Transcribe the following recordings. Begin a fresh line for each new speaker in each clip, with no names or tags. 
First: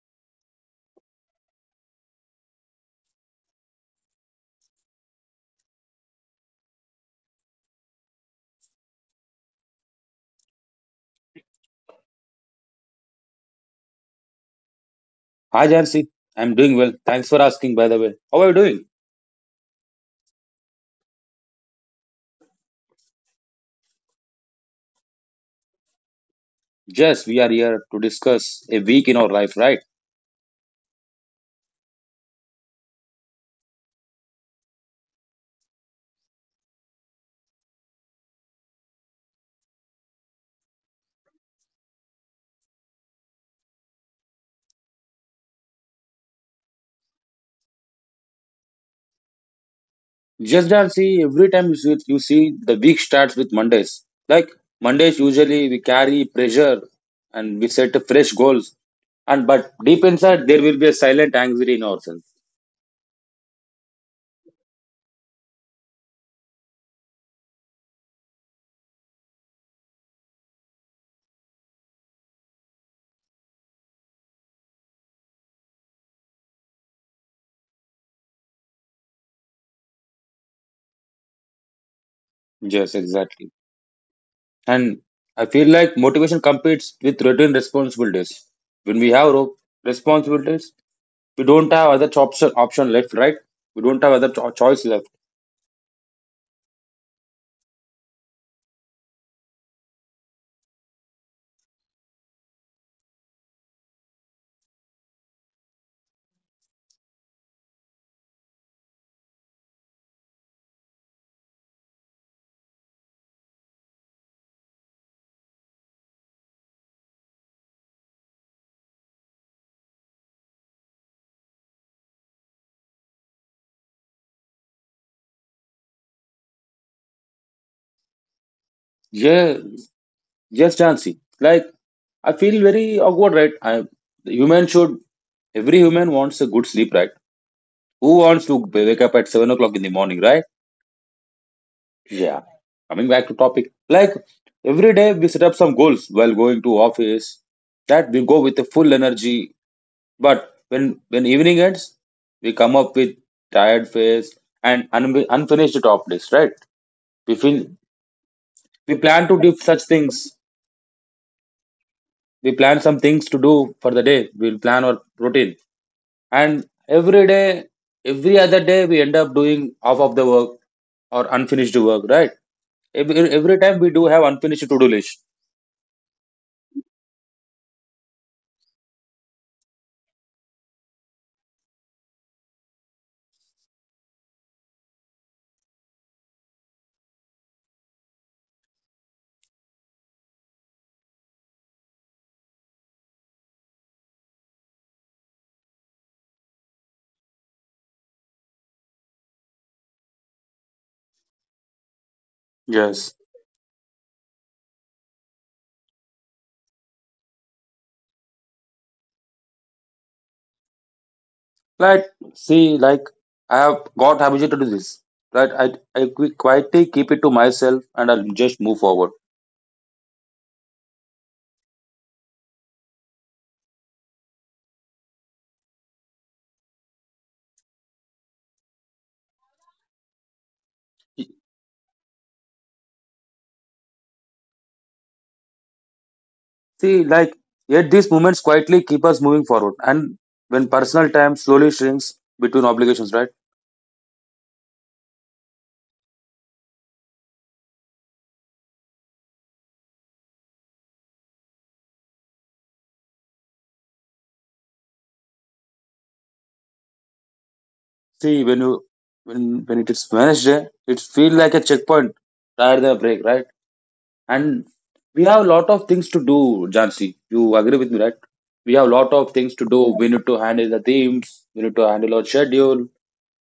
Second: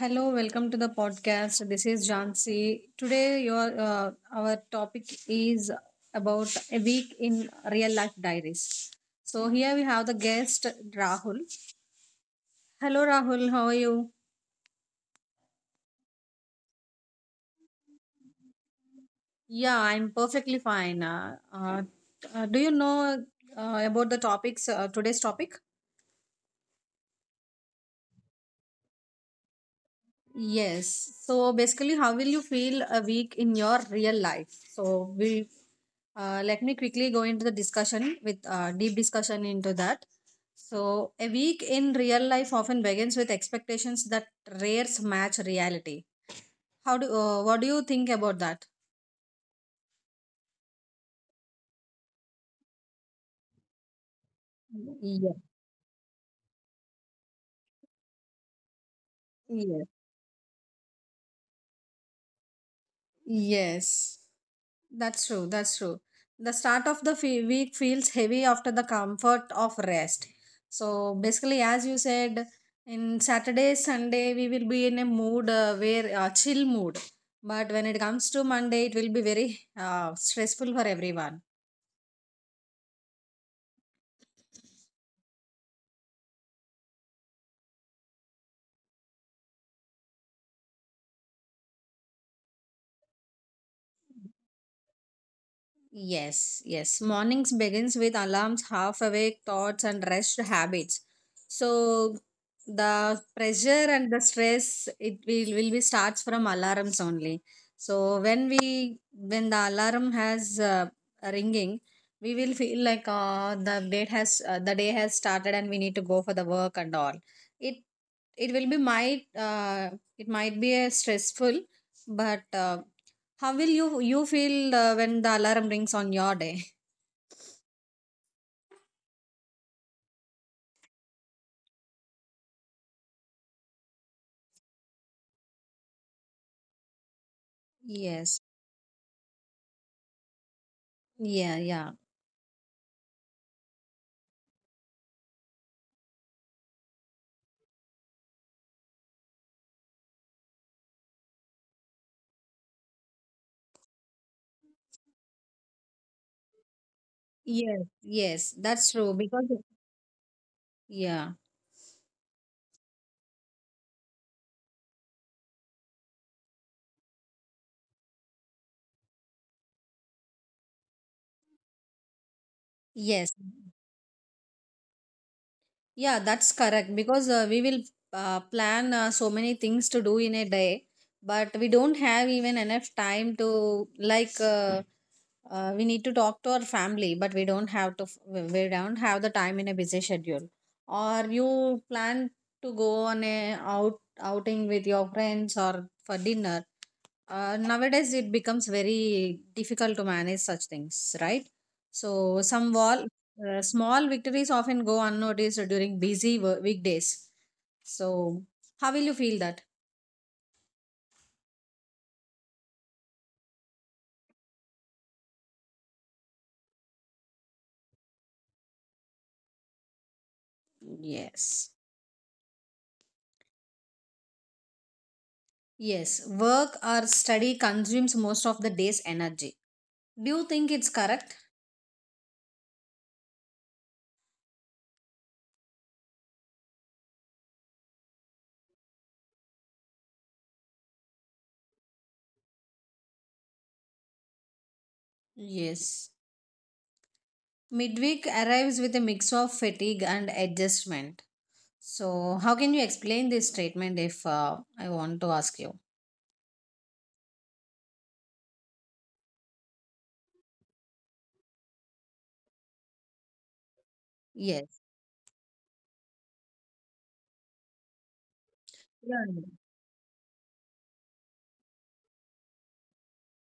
Hello, welcome to the podcast. This is Jansi. Today, your our topic is about a week in real life diaries. So here we have the guest Rahul. Hello, Rahul. How are you?
Hi Jansi, I'm doing well. Thanks for asking by the way. How are you doing?
Yeah, I'm perfectly fine. Do you know about the topics? Today's topic?
Yes, we are here to discuss a week in our life, right?
Yes. So basically, how will you feel a week in your real life? So we Let me quickly go into the discussion with deep discussion into that. So a week in real life often begins with expectations that rares match reality. How do What do you think about that?
Just Jansi, every time you see the week starts with Mondays. Like Mondays
Yeah.
usually we carry pressure and we set fresh goals. And but
Yes,
deep inside there will be a silent anxiety in ourselves.
Yes, that's true. That's true. The start of the week feels heavy after the comfort of rest. So basically, as you said, in Saturday, Sunday, we will be in a mood where chill mood. But when it comes to Monday, it will be very stressful for everyone.
Yes, exactly. And I feel like motivation competes with routine responsibilities. When we have responsibilities, we don't have other option left, right? We don't have other choice left.
Yes, yes. Mornings begins with alarms, half awake thoughts, and rest habits. So the pressure and the stress it will be starts from alarms only. So when the alarm has a ringing, we will feel like the day has started and we need to go for the work and all. It it will be might it might be a stressful, but how will you feel when the alarm rings on your day?
Yeah, yes, Jansi. Like I feel very awkward, right? I The human should every human wants a good sleep, right? Who
Yes.
wants to wake up at 7 o'clock in the morning, right?
Yeah, yeah.
Yeah. Coming back to topic, like every day we set up some goals while going to office. That we go with a full energy, but when evening ends, we come up with tired face and unfinished top list, right? We feel
Yes, yes. That's
we
true
plan to
because
do such things
yeah.
we plan some things to do for the day we'll plan our routine, and every day every other day we end up doing half of the work or unfinished work, right? every,
Yes.
every time we do have unfinished to-do list.
Yeah, that's correct because we will plan so many things to do in a day, but we don't have even enough time to like we need to talk to our family, but we don't have to we don't have the time in a busy schedule. Or you plan to go on a out outing with your friends or for dinner. Nowadays, it becomes very difficult to manage such things, right? So,
Yes,
small victories often go unnoticed during busy weekdays. So, how will you feel that?
like see like I have got habituated to do this, right? I quietly keep it to myself and I'll just move forward.
Yes. Yes. Work or study consumes most of the day's energy. Do you think it's correct?
See like yet these moments quietly keep us moving forward and when personal time slowly shrinks between obligations, right?
Yes. Midweek arrives with a mix of fatigue and adjustment. So, how can you explain this statement if I want to ask you?
See, when you when it is Wednesday, it feels like a checkpoint rather than a break, right? And
Yes.
we have a lot of things to do, Jansi. You agree with me, right? We have a lot of
Yeah.
things to do. We need to handle the teams. We need to handle our schedule.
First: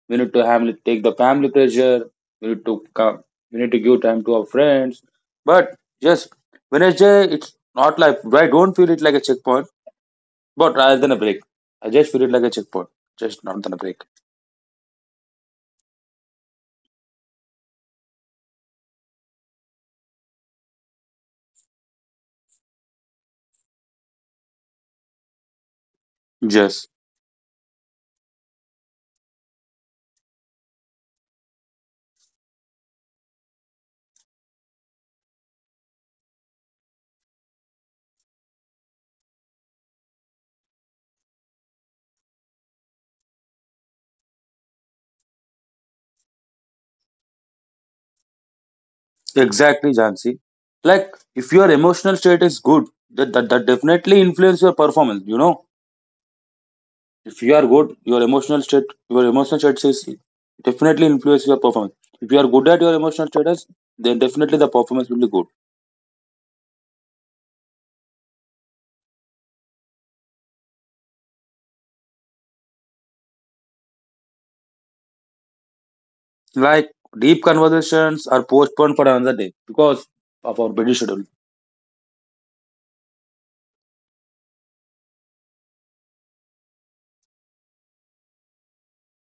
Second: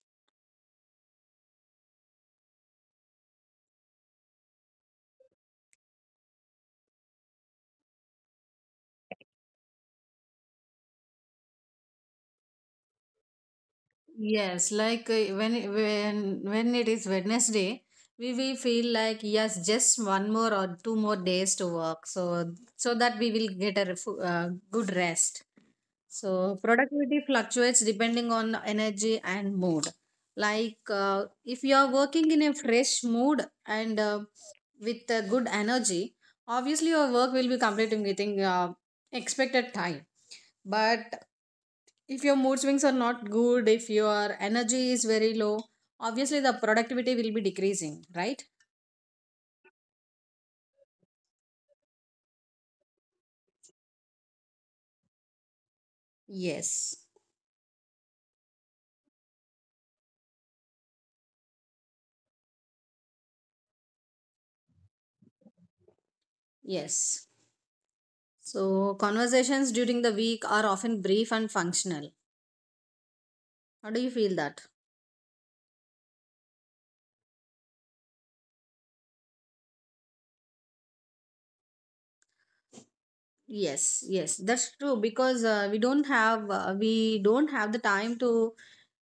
We need to handle, take the family pressure. We need to come. We need to give time to our friends. But just Wednesday, it's not like I don't feel it like a checkpoint, but rather than a break. I just feel it like a checkpoint, just not than a break.
Yes, like when it is Wednesday, we feel like yes, just one more or two more days to work, so that we will get a good rest. So
Yes.
productivity fluctuates depending on energy and mood. Like if you are working in a fresh mood and with good energy, obviously your work will be completed within expected time. But if your mood swings are not good, if your energy is very low, obviously the productivity will be decreasing, right?
Exactly, Jansi. Like, if your emotional state is good, that definitely influence your performance. You know,
Yes.
if you are good, your emotional state is definitely influence your performance. If you are good at your emotional status, then definitely the performance will be good.
Yes. So conversations during the week are often brief and functional. How do you feel that?
Like, deep conversations are postponed for another day because of our busy schedule.
Yes. Yes, that's true because we don't have the time to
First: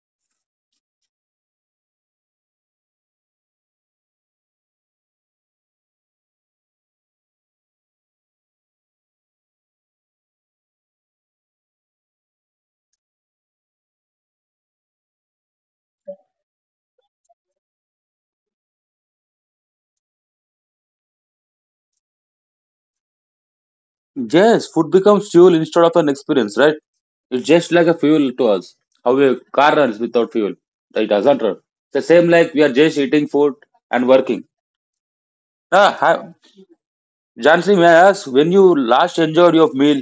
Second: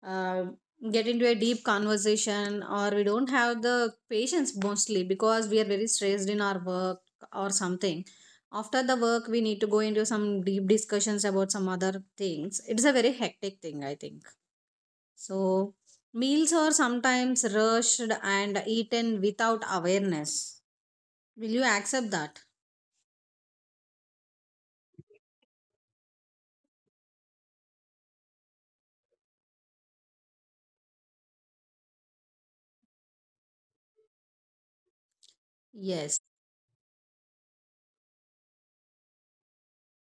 uh, get into a deep conversation, or we don't have the patience mostly because we are very stressed in our work or something. After the work we need to go into some deep discussions about some other things. It's a very hectic thing I think. So meals are sometimes rushed and eaten without awareness. Will you accept that?
Yes, food becomes fuel instead of an experience, right? It's just like a fuel to us. How a car runs without fuel, it doesn't run. The same like we are just eating food and working. Ah,
Yes.
ha- Jansi, may I ask when you last enjoyed your meal?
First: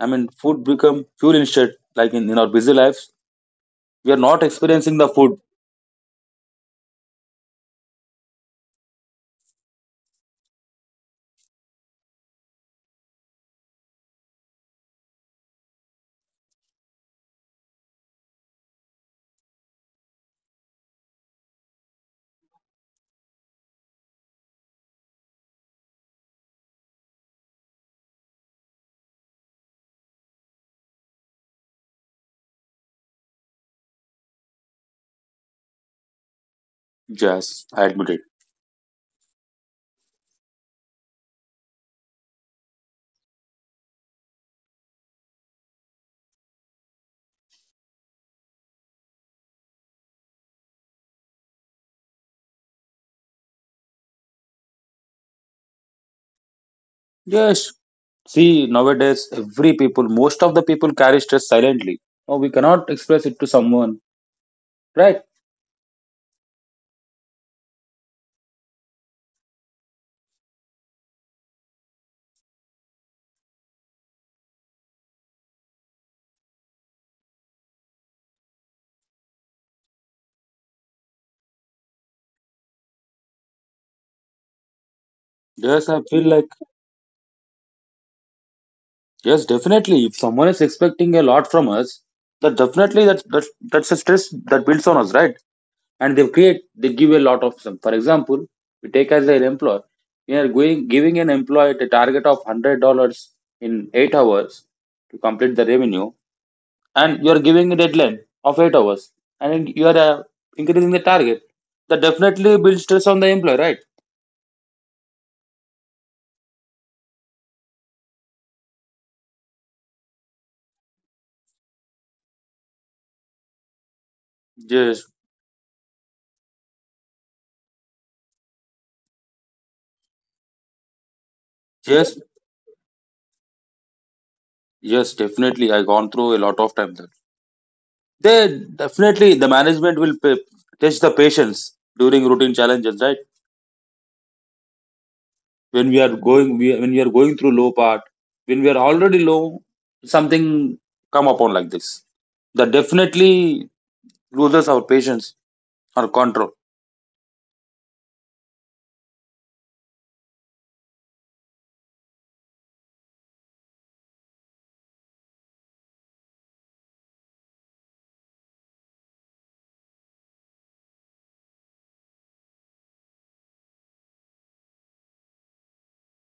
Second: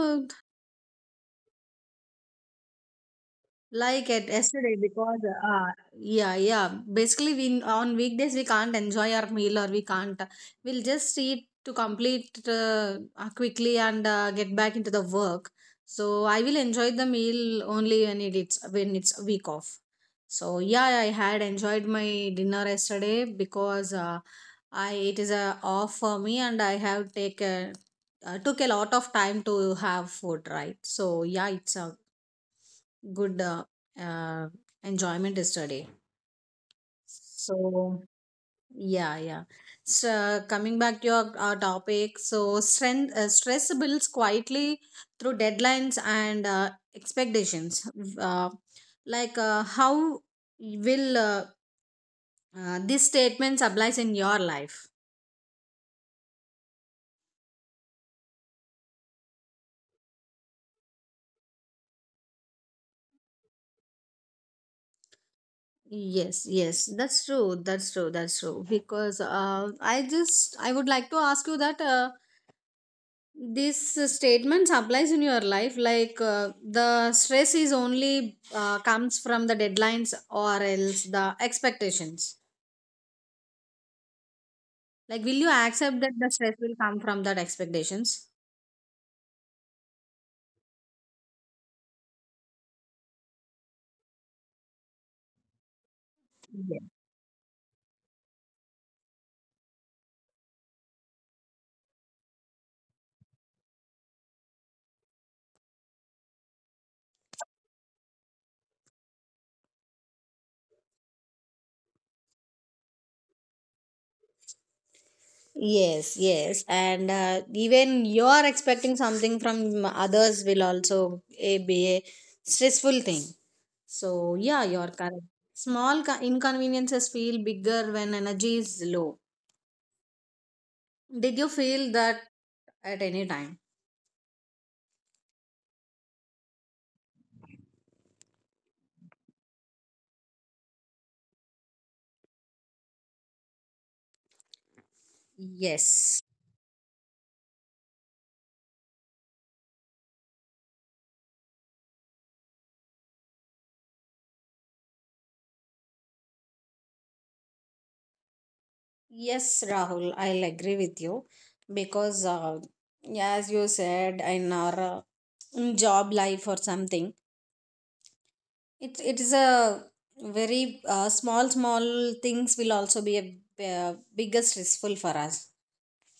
I mean, food become fuel instead. Like in our busy lives,
like
we are
at
not
yesterday
experiencing the
because
food.
uh, yeah, yeah, basically we on weekdays we can't enjoy our meal, or we can't we'll just eat to complete quickly and get back into the work. So I will enjoy the meal only when it's a week off. So yeah, I had enjoyed my dinner yesterday because I it is a off for me and I have taken took a lot of time to have food, right? So yeah, it's a good uh, enjoyment yesterday.
Yes, I
So
admit it.
yeah, yeah. So coming back to your topic, so strength stress builds quietly through deadlines and expectations. Uh, like how will These statements applies in your life?
Yes, see nowadays every people, most of the people carry stress silently. Oh, we cannot express it to someone, right?
Yes, yes, that's true. That's true. That's true. Because I would like to ask you that. This statements applies in your life, like the stress is only comes from the deadlines or else the expectations. Like will you
Yes, I
accept that
feel
the
like
stress will come from that expectations?
Yes, definitely. If someone is expecting a lot from us, that definitely that that's a stress that builds on us, right? And they create, they give a lot of them. For example, we take as an employer, we are going giving an employee a target of $100 in 8 hours to complete the revenue, and you are giving a deadline of 8 hours, and you are increasing the target. That definitely builds stress on the employer, right?
Yes, yes, and even you are expecting something from others will also be a stressful thing. So yeah, you're
Yes,
correct. Small inconveniences feel bigger when energy is low. Did you feel
yes,
that at any time?
yes, definitely. I gone through a lot of time. They definitely the management will test the patience during routine challenges, right? When we are
Yes,
going, we, when we are going through low part, when we are already low, something come upon like this. That definitely loses our patience or control.
yes, Rahul, I'll agree with you because, as you said, in our in job life or something, it is a very small small things will also be a bigger stressful for us.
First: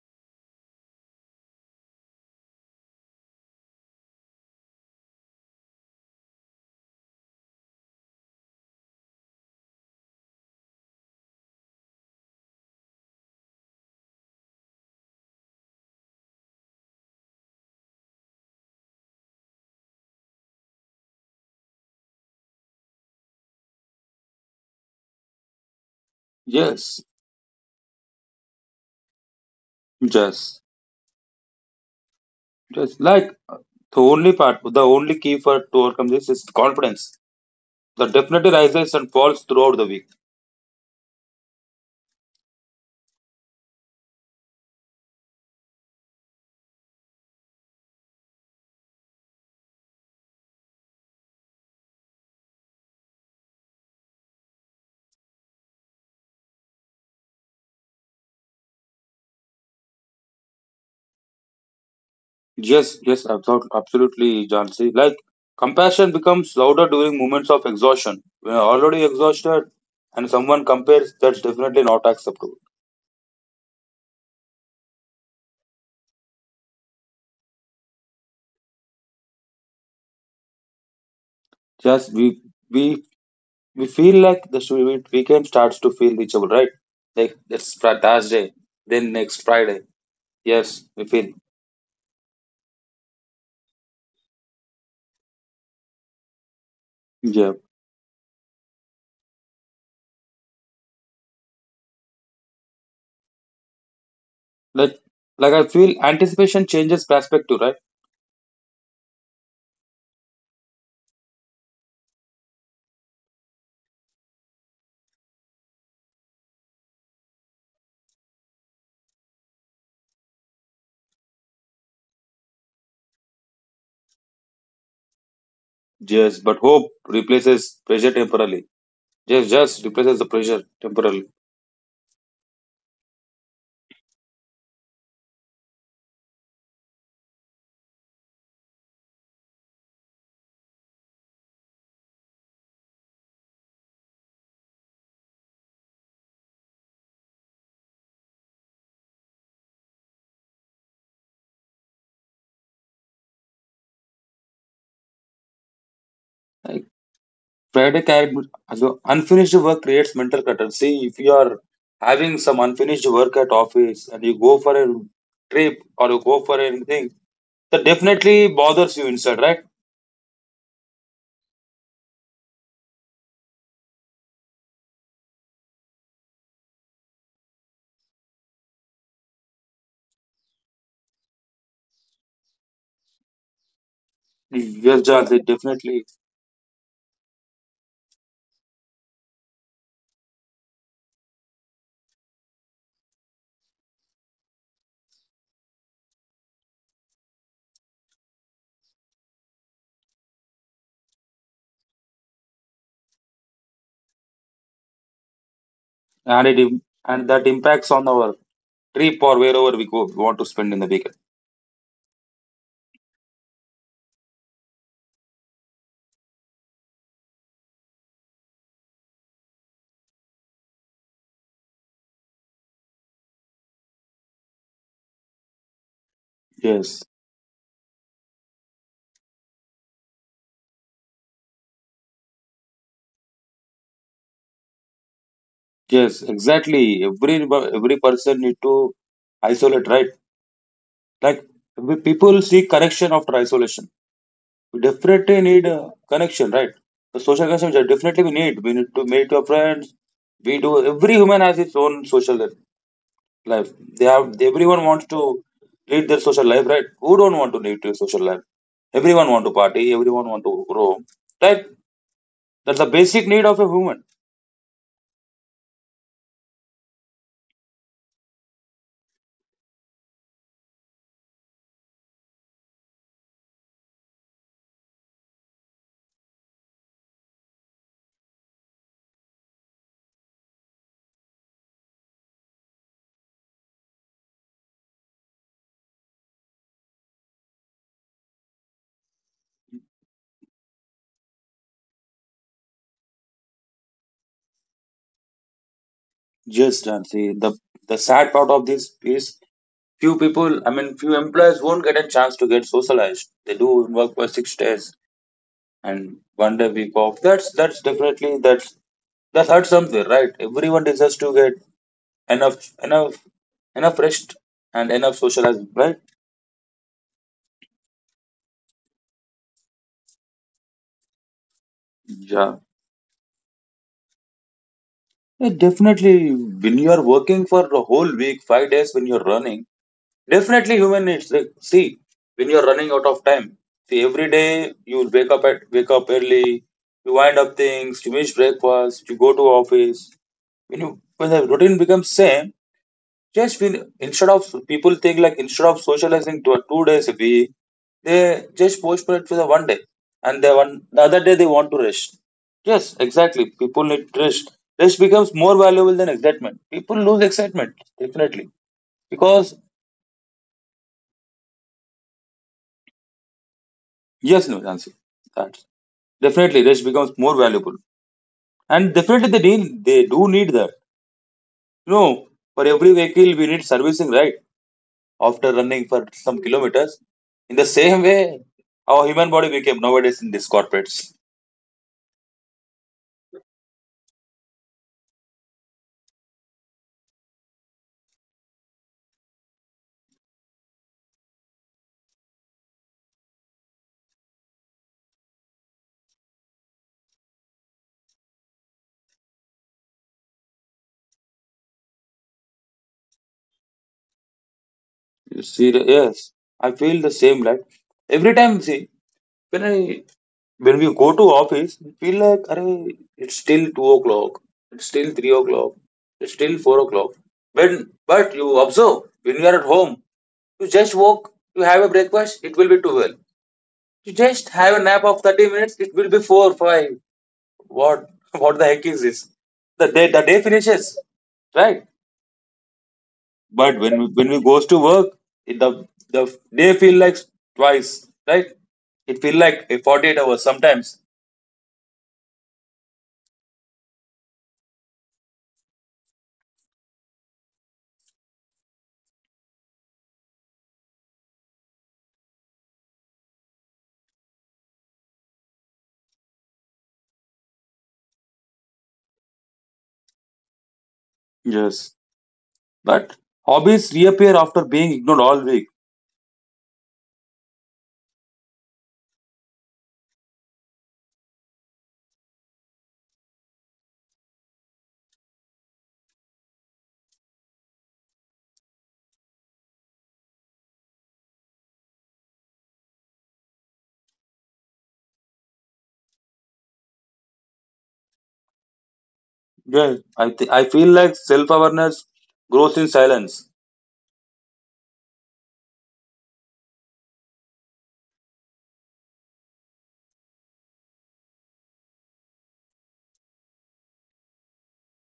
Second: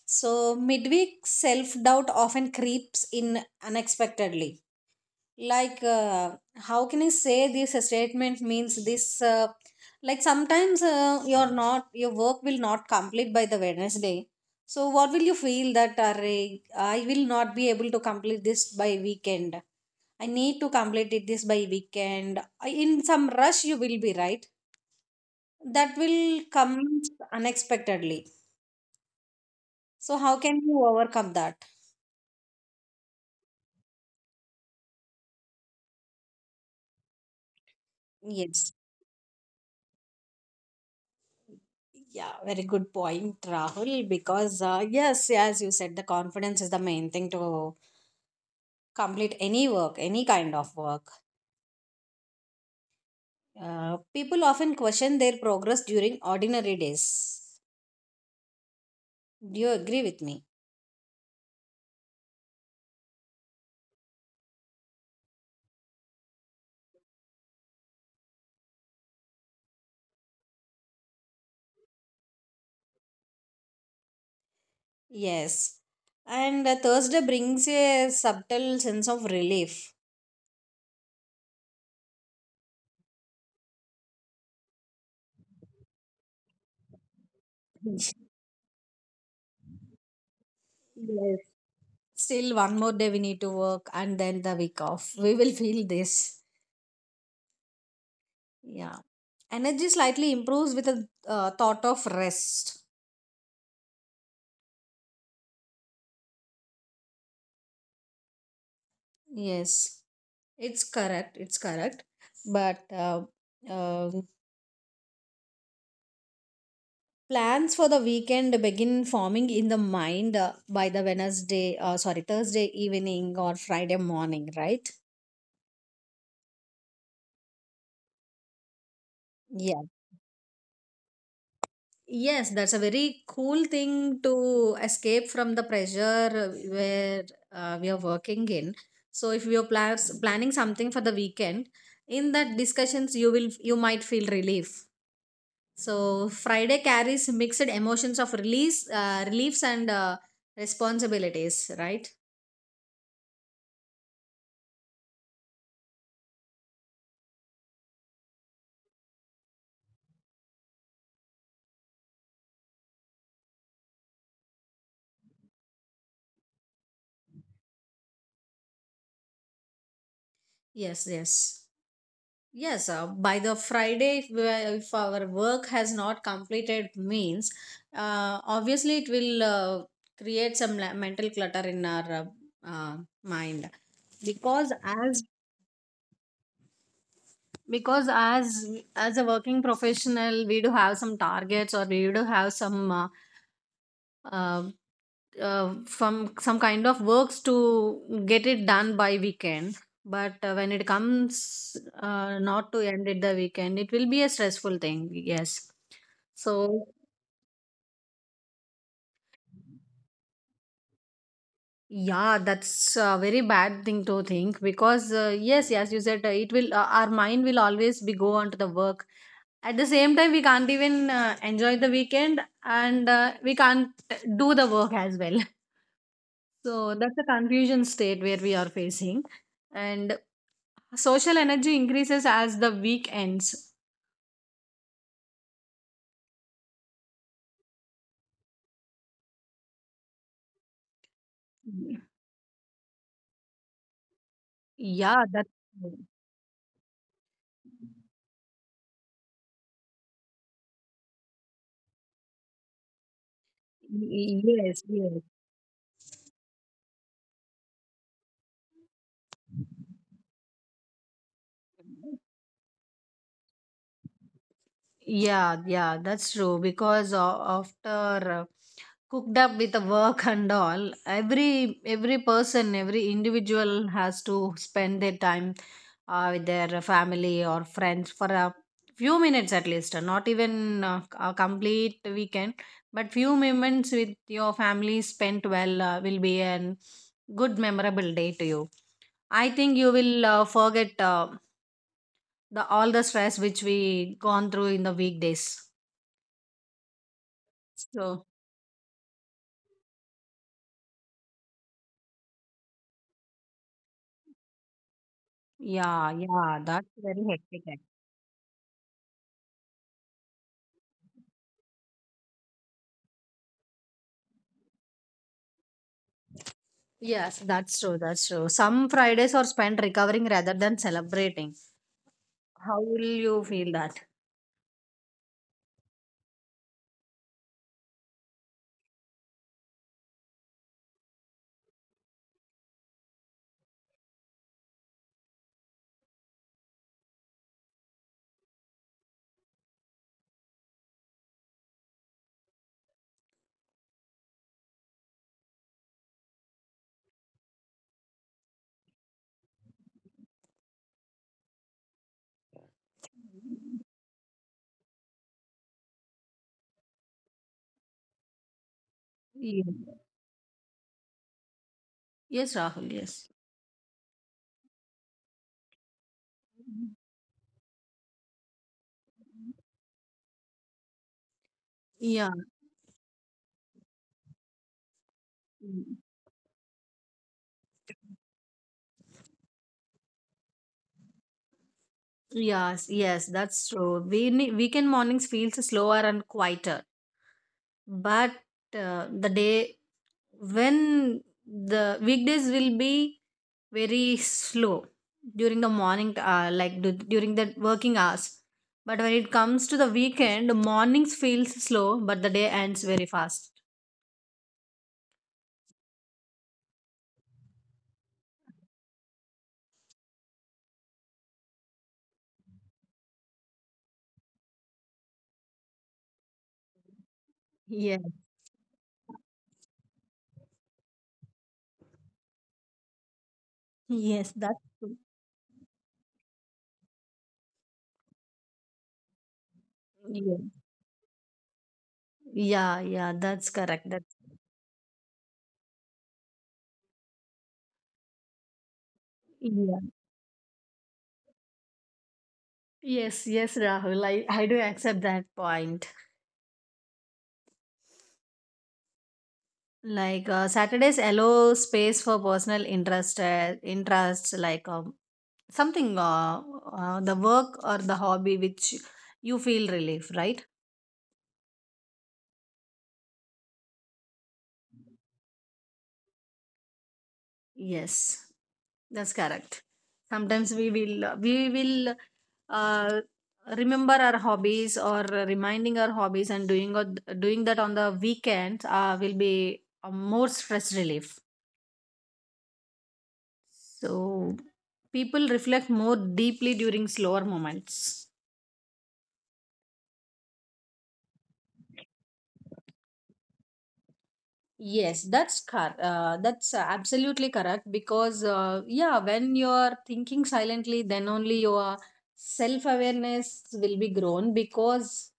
So midweek self doubt often creeps in unexpectedly. Like how can I say this statement means this like sometimes you're not your work will not complete by the Wednesday. So what will you feel that, "Arre, I will not be able to complete this by weekend, I need to complete it this by weekend." In some rush you will be, right? That will come
Yes,
unexpectedly. So how
yes,
can you overcome that?
yes. Like the only part, the only key for to overcome this is confidence. That definitely
Yes.
rises and falls throughout the week.
Yeah, very good point, Rahul. Because, yes, as you said, the confidence is the main thing to complete any work, any kind of work. People often question their progress during ordinary days. Do you agree with me?
Yes, yes, absolutely, absolutely, Jansi. Like compassion becomes louder during moments of exhaustion. When you're already exhausted, and someone compares, that's definitely not acceptable.
Yes. And Thursday brings a subtle sense of relief.
Just we we feel like the weekend starts to feel reachable, right? Like it's Thursday, then next Friday. Yes, we
Yes.
feel.
Still, one more day we need to work, and then the week off. We will feel this.
Yeah,
Yeah. Energy slightly improves with a thought of rest.
like like I feel anticipation changes perspective, right?
Yes. It's correct. It's correct. But uh, plans for the weekend begin forming in the mind by the Wednesday, sorry, Thursday evening or Friday morning, right?
Yes, but hope replaces pressure temporarily. Yes,
Yeah.
just replaces the pressure temporarily.
Yes, that's a very cool thing to escape from the pressure where we are working in. So if you're plans planning something for the weekend, in that discussions you might feel relief. So Friday carries mixed emotions of release, reliefs, and responsibilities. Right?
Friday character, so unfinished work creates mental clutter. See, if you are having some unfinished work at office and you go for a trip or you go for anything, that definitely bothers you inside, right?
Yes. Yes. Yes. By the Friday, if our work has not completed, means obviously it will create some mental clutter in our uh, mind. because
Yes,
as
John, it definitely,
because as a working professional we do have some targets, or we do have some uh, from some kind of works to get it done by weekend. But when it comes not to end it the weekend, it will be a stressful thing, yes.
and
So
that impacts on our trip or wherever we go, we want to spend in the weekend.
yeah, that's a very bad thing to think because yes, yes, you said it will our mind will always be go on to the work. At the same time we can't even enjoy the weekend and we can't do the work as well. So
Yes,
that's a confusion state where we are facing. And social energy increases as the week ends.
yes, exactly. Every person need to isolate, right? Like people seek correction after isolation. We
Yeah, that's
definitely need a connection, right? The social connection which definitely we need. We need to meet your friends. We do. Every human has its own social life. They have.
yes,
Everyone
yes.
wants to lead their social life, right? Who don't want to lead their social life? Everyone want to party. Everyone want to grow, right? That's the basic need of a human.
Yeah, yeah, that's true. Because after cooked up with the work and all, every person, every individual has to spend their time with their family or friends for a few minutes at least. Not even a complete weekend, but few moments with your family spent well will be an good memorable day to you. I think you will forget the all the stress which we gone through in the weekdays.
Just and see the
So,
sad part of this is few people. I mean, few employees won't get a chance to get socialized. They do work for 6 days
yeah,
and
yeah,
one day
that's
week
very
off. That's
hectic.
definitely that hurts somewhere, right? Everyone deserves to get enough enough enough rest and enough socializing, right?
Yes, that's true. That's true. Some Fridays are spent recovering rather than celebrating.
Yeah.
How will you feel that?
Yeah, definitely. When you are working for a whole week, 5 days, when you're running, definitely human needs. Like, see, when you're running out of time, see every day you wake up at wake up early, you wind up things, you miss breakfast, you go to office. When you when the routine becomes same, just feel instead of people think like instead of socializing two, 2 days a week, they just postpone it for the one day, and the one the other day they want to rest. Yes, exactly. People need rest. Rest becomes more valuable than excitement. People lose excitement definitely because
Yeah. Yes, Rahul. Yes.
yes, no, Nancy, that definitely rest
Mhm.
becomes more valuable, and definitely they need they do need that.
Yeah.
No, for every vehicle we need servicing, right? After running
Mm.
for some kilometers. In the same way, our human body became nowadays in these corporates.
Yes. Yes, that's true. Weekend mornings feels slower and quieter, but the day when the weekdays will be very slow during the morning like during the working hours, but when it comes to the weekend, mornings feels slow but the day ends very fast.
You see, yes, I feel the same. Like every time, see, when I when we go to office, we feel like, "Arey, it's still 2 o'clock, it's still 3 o'clock, it's still 4 o'clock." When
Yes,
but you observe when you are at home, you just walk, you have a breakfast, it will be twelve. You
yes,
just
that's
have a
true.
nap of 30 minutes, it will be four, five. What what the heck is this? The day
Yes.
finishes, right?
yeah yeah that's
But
correct, that's
when we goes to work, it, the day feel like twice, right? It feel like
yeah,
a 48 hours sometimes.
yes, yes, Rahul, I do accept that point. Like Saturdays allow space for personal interests like something the work or the hobby which you feel relief, right?
Yes. But hobbies reappear after being ignored all week.
Yes, that's correct. Sometimes we will uh, remember our hobbies or reminding our hobbies, and doing or doing that on the weekends will be a more stress relief. So people reflect more deeply during slower moments.
Yeah. I feel like self awareness grows in silence.
Yes, that's absolutely correct because yeah, when you are thinking silently, then only your self awareness will be grown because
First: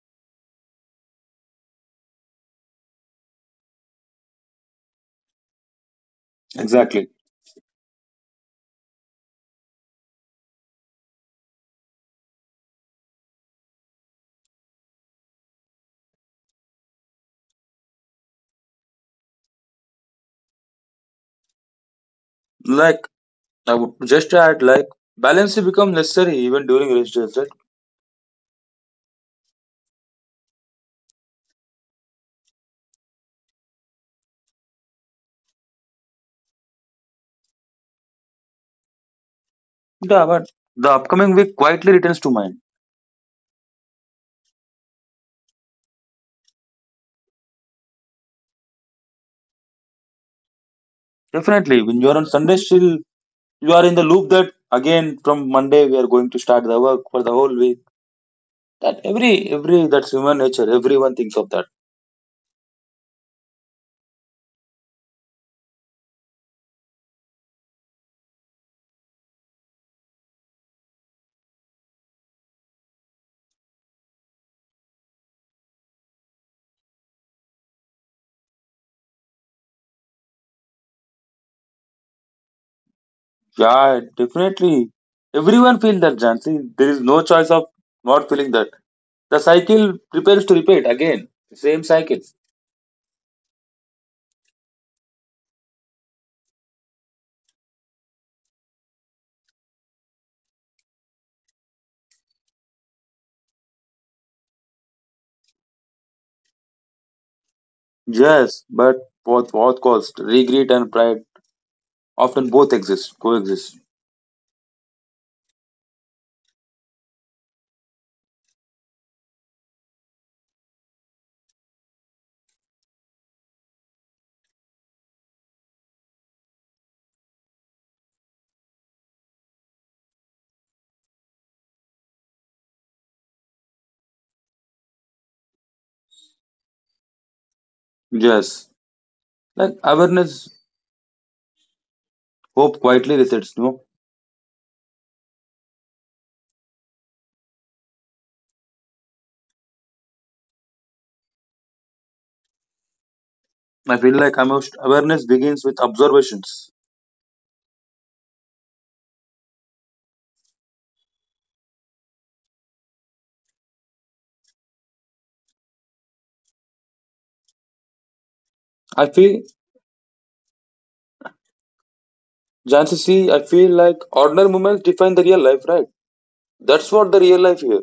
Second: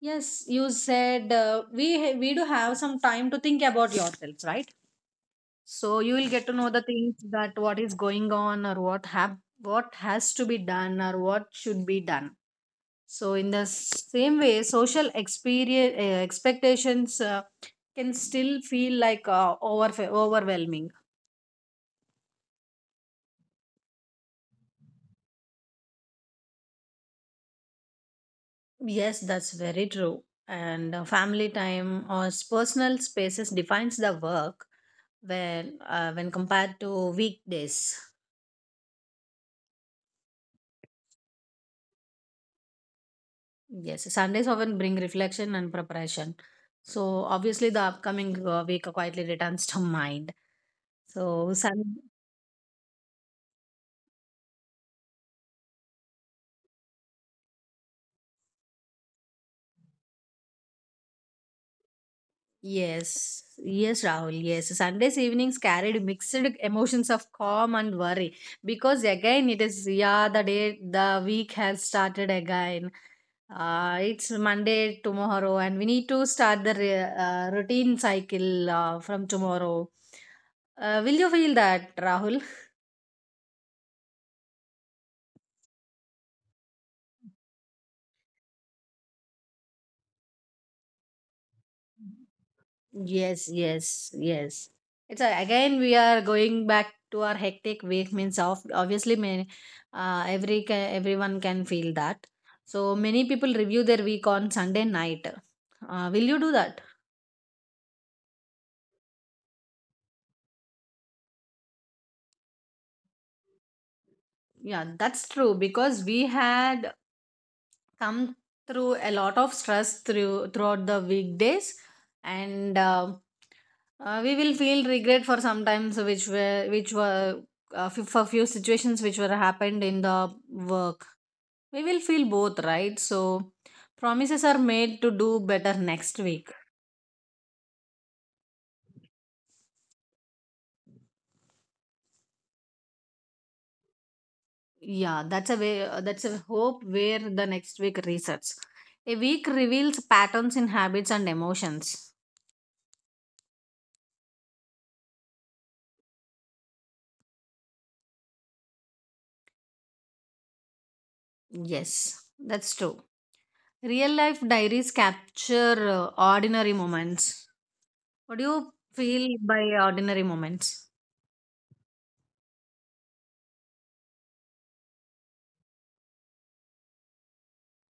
yes, you said we do have some time to think about yourselves, right? So you will get to know the
Exactly.
things that what is going on or what has to be done or what should be done. So in the same way, social experience expectations can still feel like overwhelming.
Like I would just add like balance becomes necessary even during rest days, right?
Yes, that's very true. And family time or personal spaces defines the work when compared to weekdays.
Yeah, but the upcoming week quietly returns to mind.
Yes, Sundays often bring reflection and preparation. So obviously, the upcoming week quietly returns to mind. So
Definitely, when
sun,
you are on Sunday, still you are in the loop that again from Monday we are going to start the work for the whole week. That every that's human nature. Everyone thinks of that.
yes, yes, Rahul, yes. Sundays evenings carried mixed emotions of calm and worry because again it is, yeah, the day the week has started again. It's Monday tomorrow, and we need to start the routine cycle from tomorrow. Will you feel that, Rahul?
Yeah, definitely. Everyone feels that, Jansi. There is no choice of not feeling that. The cycle prepares to repeat again. The same cycle.
Yes, yes, yes. Again we are going back to our hectic week means of obviously many, everyone can feel that. So many people review their week on Sunday night. Will you do that?
Yes, but both cost, regret and pride often both exist, coexist.
Yeah, that's true because we had come through a lot of stress throughout the weekdays, and we will feel regret for sometimes which were for few situations which were happened in the work. We will feel both, right? So promises are made to do better next week.
Yes, like awareness, hope quietly resets. No,
Yeah, that's a way that's a hope where the next week resets. A week reveals patterns in habits and emotions.
I feel like awareness begins with observations.
Yes, that's true. Real life diaries capture ordinary moments. What do you
I
feel
feel,
by ordinary moments?
Jansi, see, I feel like ordinary moments define the real life, right? That's what the real life here.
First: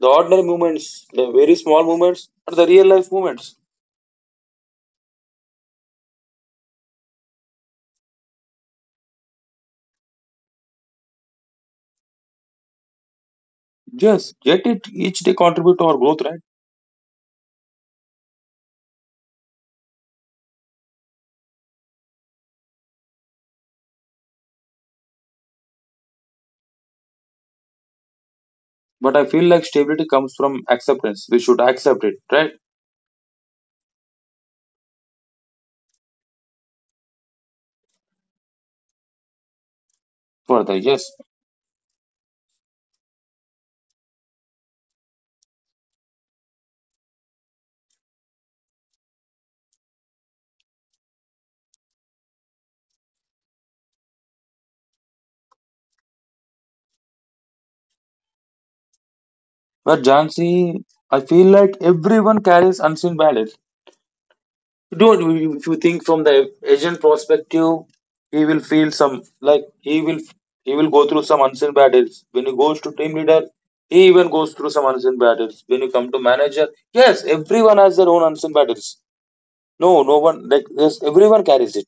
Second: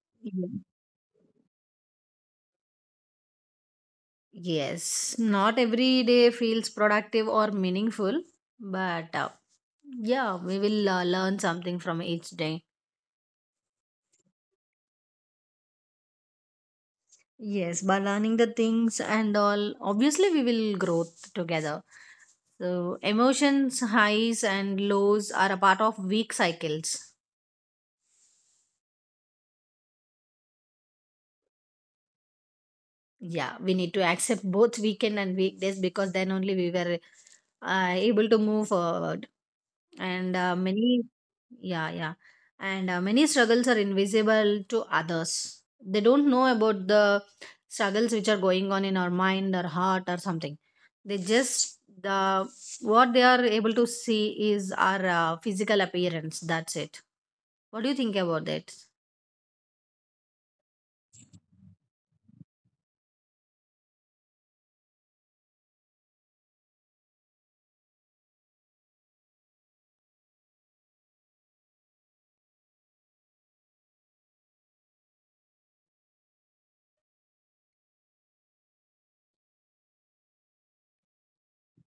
The ordinary
Yeah.
moments, the very small moments, are the real life moments.
Yes, not every day feels productive or meaningful, but yeah, we will learn something from each day.
Yes, yet it each day contribute to our growth, right?
Yes, by learning the things and all, obviously, we will grow together. So, emotions, highs, and lows are a part of week cycles.
But I feel like stability comes from acceptance. We should accept it, right?
Yeah, we need to accept both weekend and weekdays because then only we were able to move forward, and
Further,
many.
yes.
Yeah, yeah. And many struggles are invisible to others. They don't know about the struggles which are going on in our mind or heart or something. They just the What they are able to see is our physical appearance, that's it. What do you think about that?
But Jansi, I feel like everyone carries unseen battles. Don't you- If you think from the agent perspective, he will feel some like he will go through some unseen battles when he goes to team leader, he even goes through some unseen battles when you come to manager. Yes, everyone has their own unseen battles. No, no one like yes everyone carries it.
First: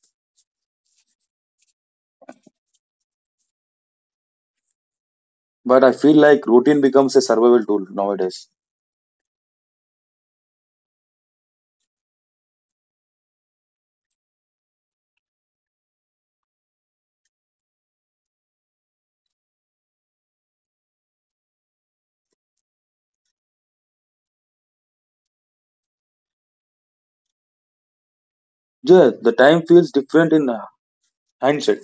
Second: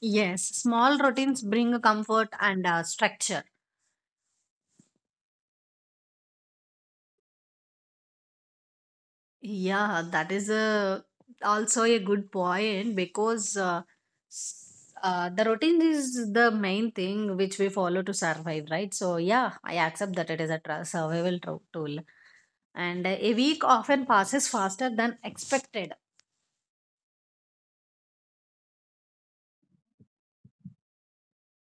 Yes, small routines bring a comfort and structure.
But I feel like routine becomes a survival tool nowadays.
Yeah, that is a also a good point because the routine is the main thing which we follow to survive, right? So yeah, I accept that it is a survival tool, and a week often passes faster than expected.
Yeah, the time feels different in hindsight.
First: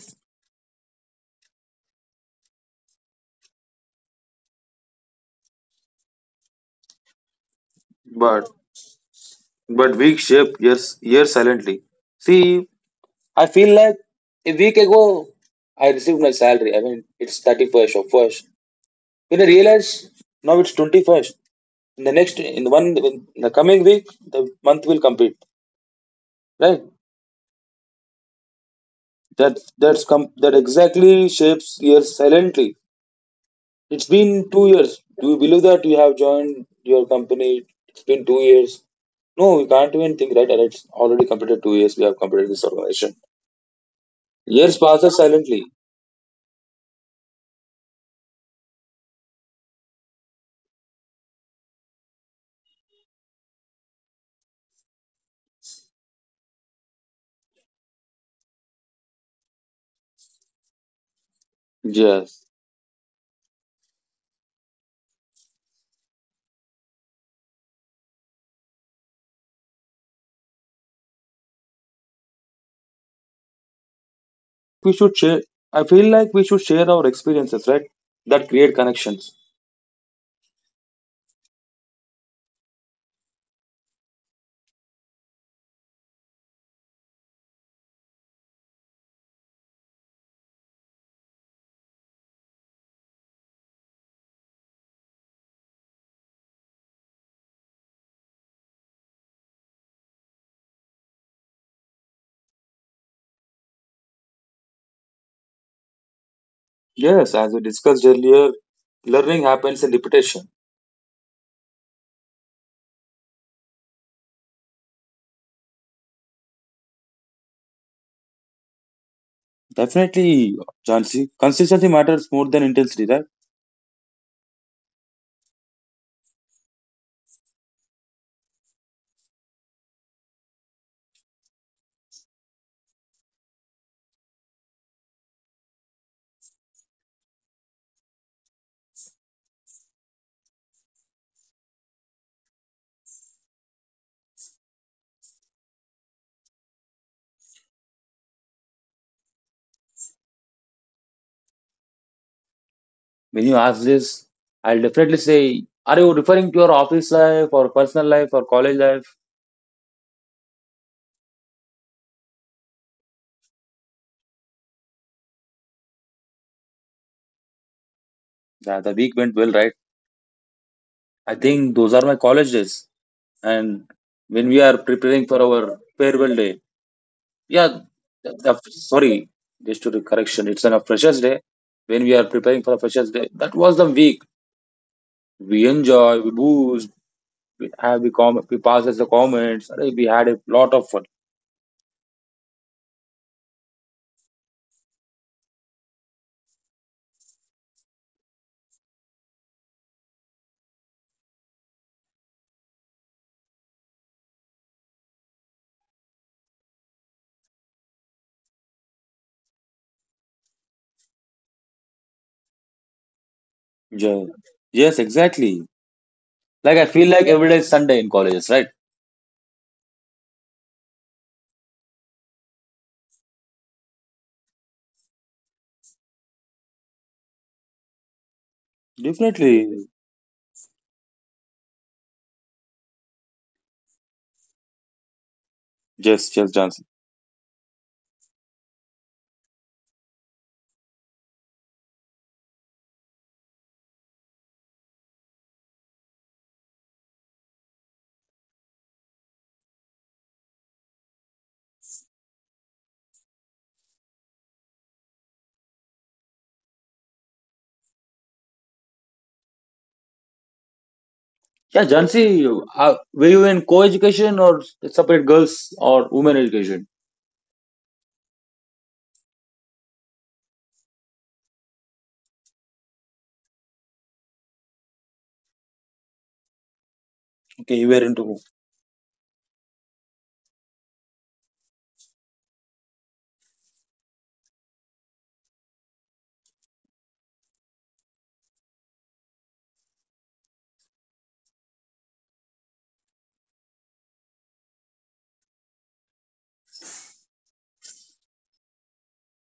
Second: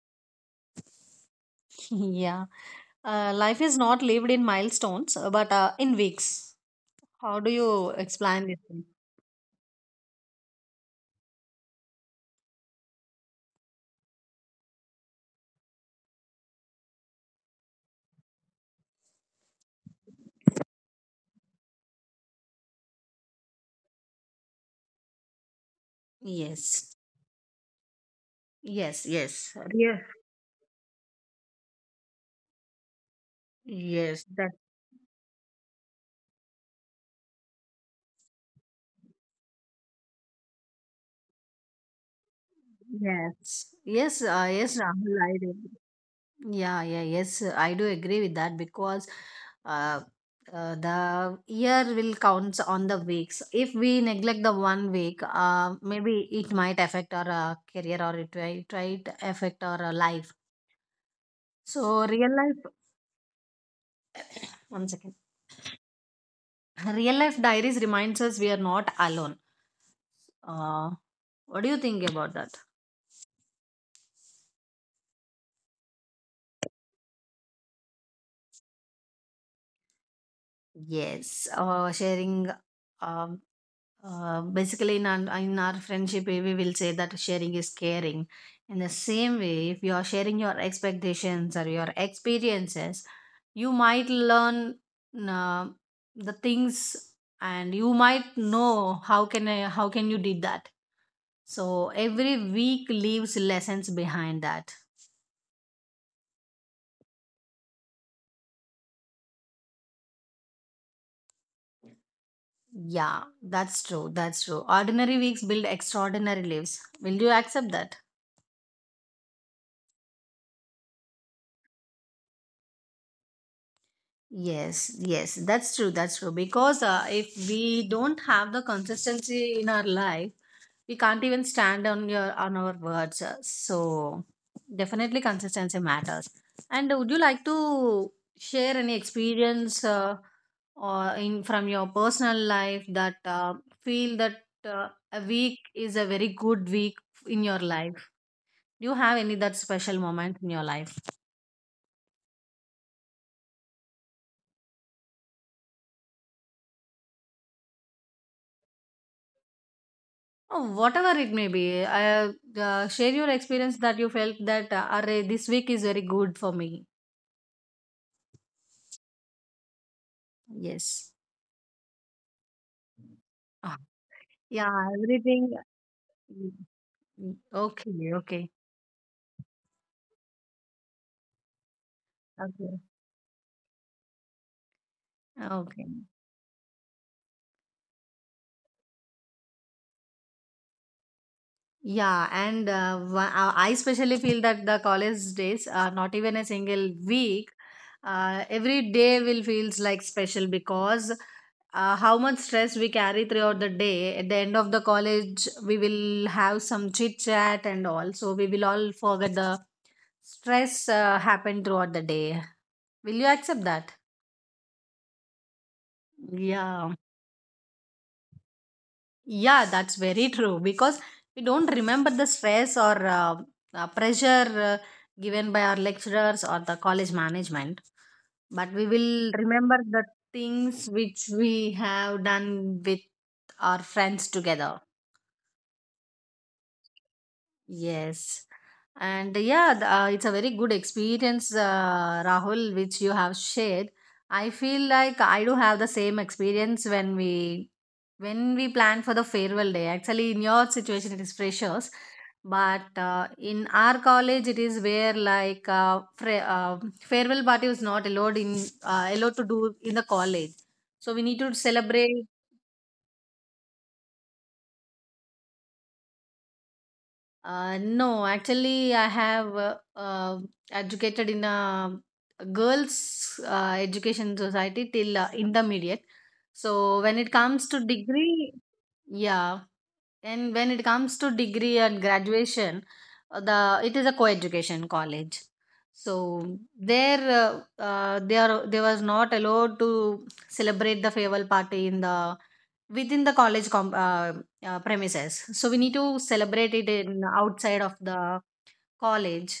Yeah, life is not lived in milestones, but in weeks. How do you explain
but
this? Thing?
but weeks shape years years silently. See, I feel like a week ago I received my salary. I mean, it's 31st or 1st. When I realized now it's 21st, in the next, in the one, in the coming week, the month will complete. Right?
Yes, yes, yes,
That
yeah.
that exactly shapes years silently. It's
Yes.
been 2 years. Do you believe that you have joined your company? It's been 2 years. No, we can't even think right. And it's already completed 2 years. We have completed this organization.
Yes, yes, yes,
Years
Rahul,
passes
I do.
silently.
Yeah, yeah, yes, I do agree with that because uh, the year will count on the weeks. If we neglect the one week, maybe it might affect our career, or it might affect our life. So, real
Yes.
life, one second. Real life diaries reminds us we are not alone. Uh, what do you think about that?
We should share. I feel like we should share our experiences, right? That create connections.
Yes, sharing. um Basically, in our friendship, we will say that sharing is caring. In the same way, if you are sharing your expectations or your experiences, you might learn uh, the things, and you might know how can you did that. So every week leaves lessons behind that.
Yes, as we discussed earlier, learning happens in repetition.
Yeah, that's true. That's true. Ordinary weeks build extraordinary lives. Will you accept that?
Definitely, Jansi. Consistency matters more than intensity, right?
Yes, yes, that's true. That's true. Because if we don't have the consistency in our life, we can't even stand on your on our words. So definitely consistency matters. And would you like to share any experience or in from your personal life that feel that a week is a very good week in your life? Do you have any that special moment in your life?
When you ask this, I'll definitely say, are you referring to your office life or personal life or college life?
Oh, whatever it may be, share your experience that you felt that, "Arre, this week is very good for me."
Yeah, the week went well, right?
Yes.
I think those are my college days.
Ah,
And when we
yeah,
are preparing for
everything.
our farewell day,
Mm, mm.
yeah,
Okay, okay,
sorry, just to the correction, it's on a Freshers Day. When we are preparing for
okay,
a Freshers Day, that was the week we
okay.
enjoy, we boost, we have we comment, we pass as the comments. Arey, we had a lot of fun.
Yeah, and I especially feel that the college days are not even a single week. Every day will feels like special because how much stress we carry throughout the day. At the end of the college, we will have some chit chat and all, so we will all forget the stress happened throughout the day. Will you accept that?
Yeah. Yes, exactly. Like I
Yeah.
feel like every day is Sunday in colleges, right?
Yeah, that's very true because we don't remember the stress or pressure given by our lecturers or the college management, but we will remember
Definitely.
the things which we have done with our friends together.
Yes, yes, Johnson.
Yes. And yeah, it's a very good experience, Rahul, which you have shared. I feel like I do have the same experience when we plan for the farewell day. Actually, in your situation, it is freshers, but in our college, it is where farewell party was not allowed in allowed to do in the college. So we need to
Yeah,
celebrate.
Jansi, were you in co-education or separate girls or women education?
No, actually, I have educated in a girls' education society till intermediate. So when it comes
Okay,
to
you were into.
degree, yeah, and when it comes to degree and graduation, the it is a co-education college. So there, they was not allowed to celebrate the farewell party in the within the college premises. So we need to celebrate it in outside of the college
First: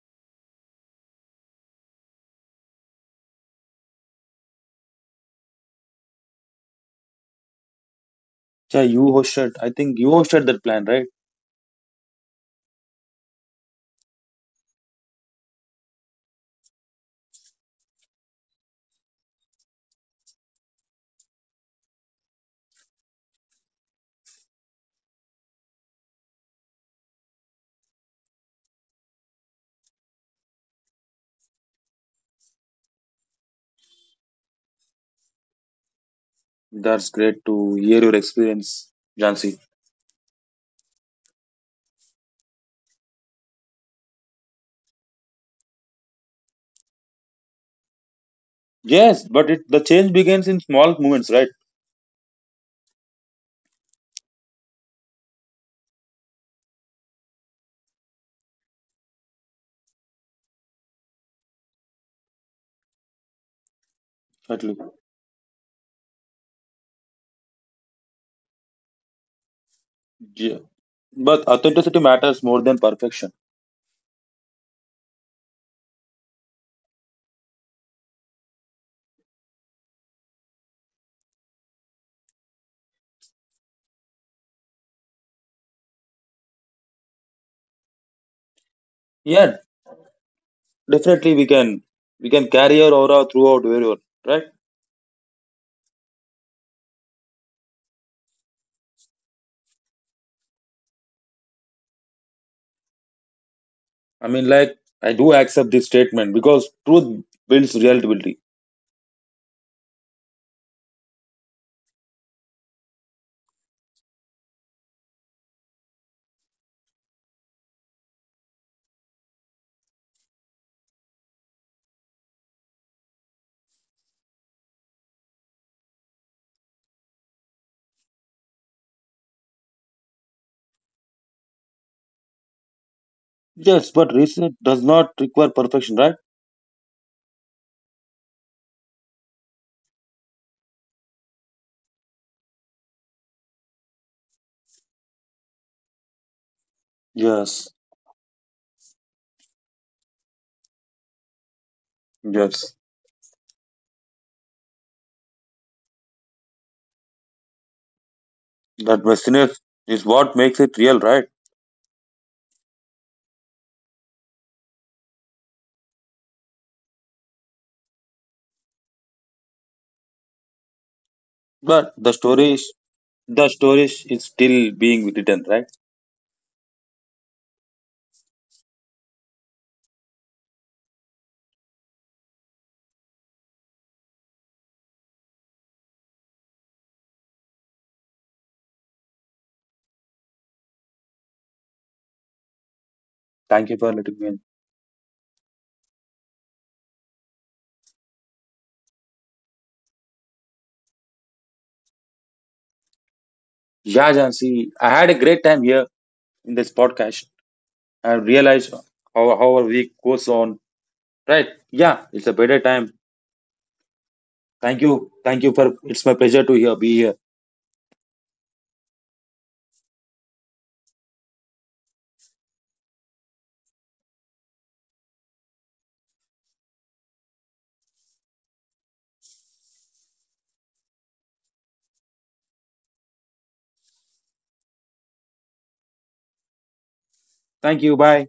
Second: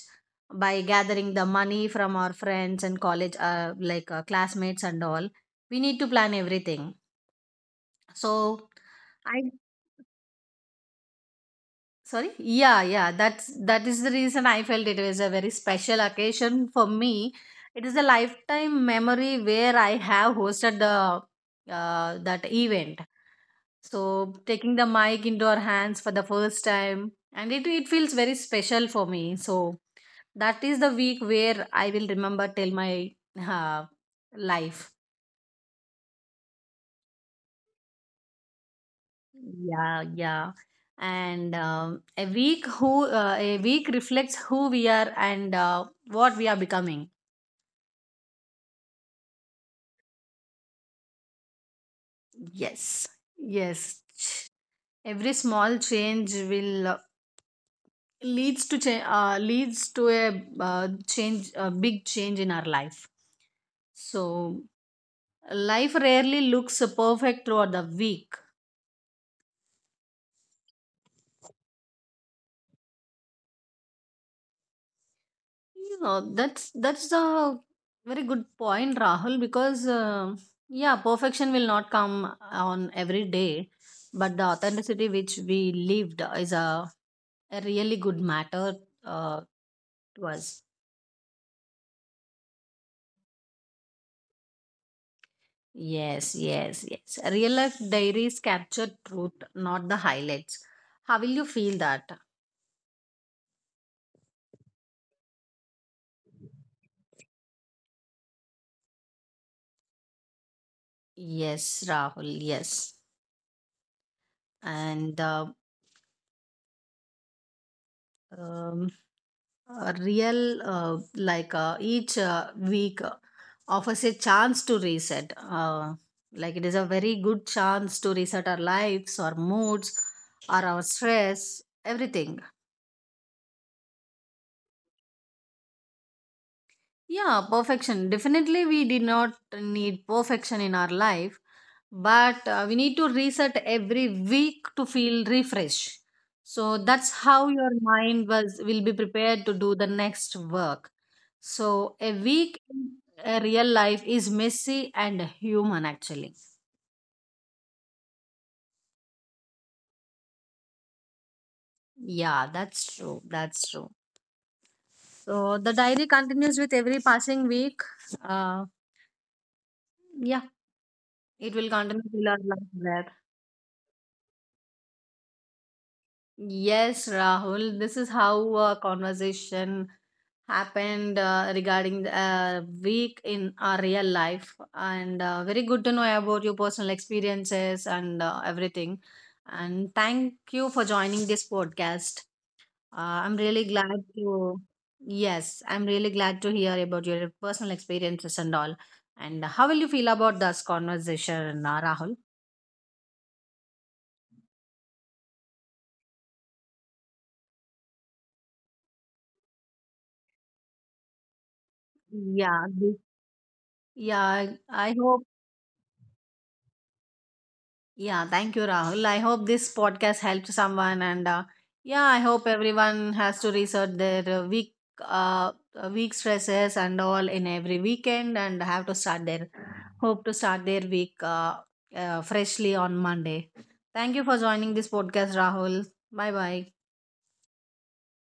by gathering the money from our friends and college, like classmates and all. We need to plan everything. So
Yeah, you hosted. I think you hosted that plan, right?
sorry. Yeah, yeah, that is the reason I felt it was a very special occasion for me. It is a lifetime memory where I have hosted the that event. So taking the mic into our hands for the first time, and it feels very special for me. So that is the week where I will remember till my uh, life.
That's great to hear your experience, Jansi.
Yeah, yeah. And a week reflects who we are and what we are becoming.
Yes, but it, the change begins in small moments, right?
Yes, yes. Every small change will leads to a change a big change in our life. So
Actually,
life rarely looks perfect throughout the week.
yeah. But authenticity matters more than perfection.
Yeah, that's a very good point, Rahul, because yeah, perfection will not come on every day, but the authenticity which we lived is a really good matter uh,
Yeah,
to us.
definitely we can carry our aura throughout wherever, right.
Yes, yes, yes. Real life diaries capture truth, not the highlights. How will you feel that?
I mean, like I do accept this statement because truth builds reality.
Yes, Rahul, yes. And um, a real like each week offers a chance to reset. It is a very good chance to reset our lives, our moods, or our stress, everything.
Yes, but reset does not require perfection, right?
Yeah, perfection definitely we did not need perfection in our life, but we need to reset every week to feel refresh, so that's how your
Yes,
mind was will be prepared to do the next work. So a week
yes.
in a real life is messy and human actually.
That messiness is what makes it real, right?
Yeah, that's true, that's true. So the diary continues with every passing week, uh yeah, it will
But
continue
the
till our
story
life,
is
well.
The story is still being written, right?
Yes, Rahul, this is how a conversation happened regarding the week in our real life. And very good to know about your personal experiences and everything. And thank you for joining this podcast. Uh, I'm really
Thank you
glad
for letting me in.
to, yes, I'm really glad to, hear about your personal experiences and all. And how will you feel about this conversation, Rahul?
Yeah, Jansi, I had a great time here in this podcast. I realized how our week goes on. Right? Yeah, it's a better
Yeah,
time.
yeah, I
Thank
I
you.
hope.
Thank you for it's my pleasure to here, be here.
Yeah, thank you, Rahul. I hope this podcast helps someone, and yeah, I hope everyone has to research their uh, week stresses and all in every weekend, and have to start their hope to start their week freshly on Monday. Thank you for joining this podcast, Rahul. Bye bye.
Thank you. Bye.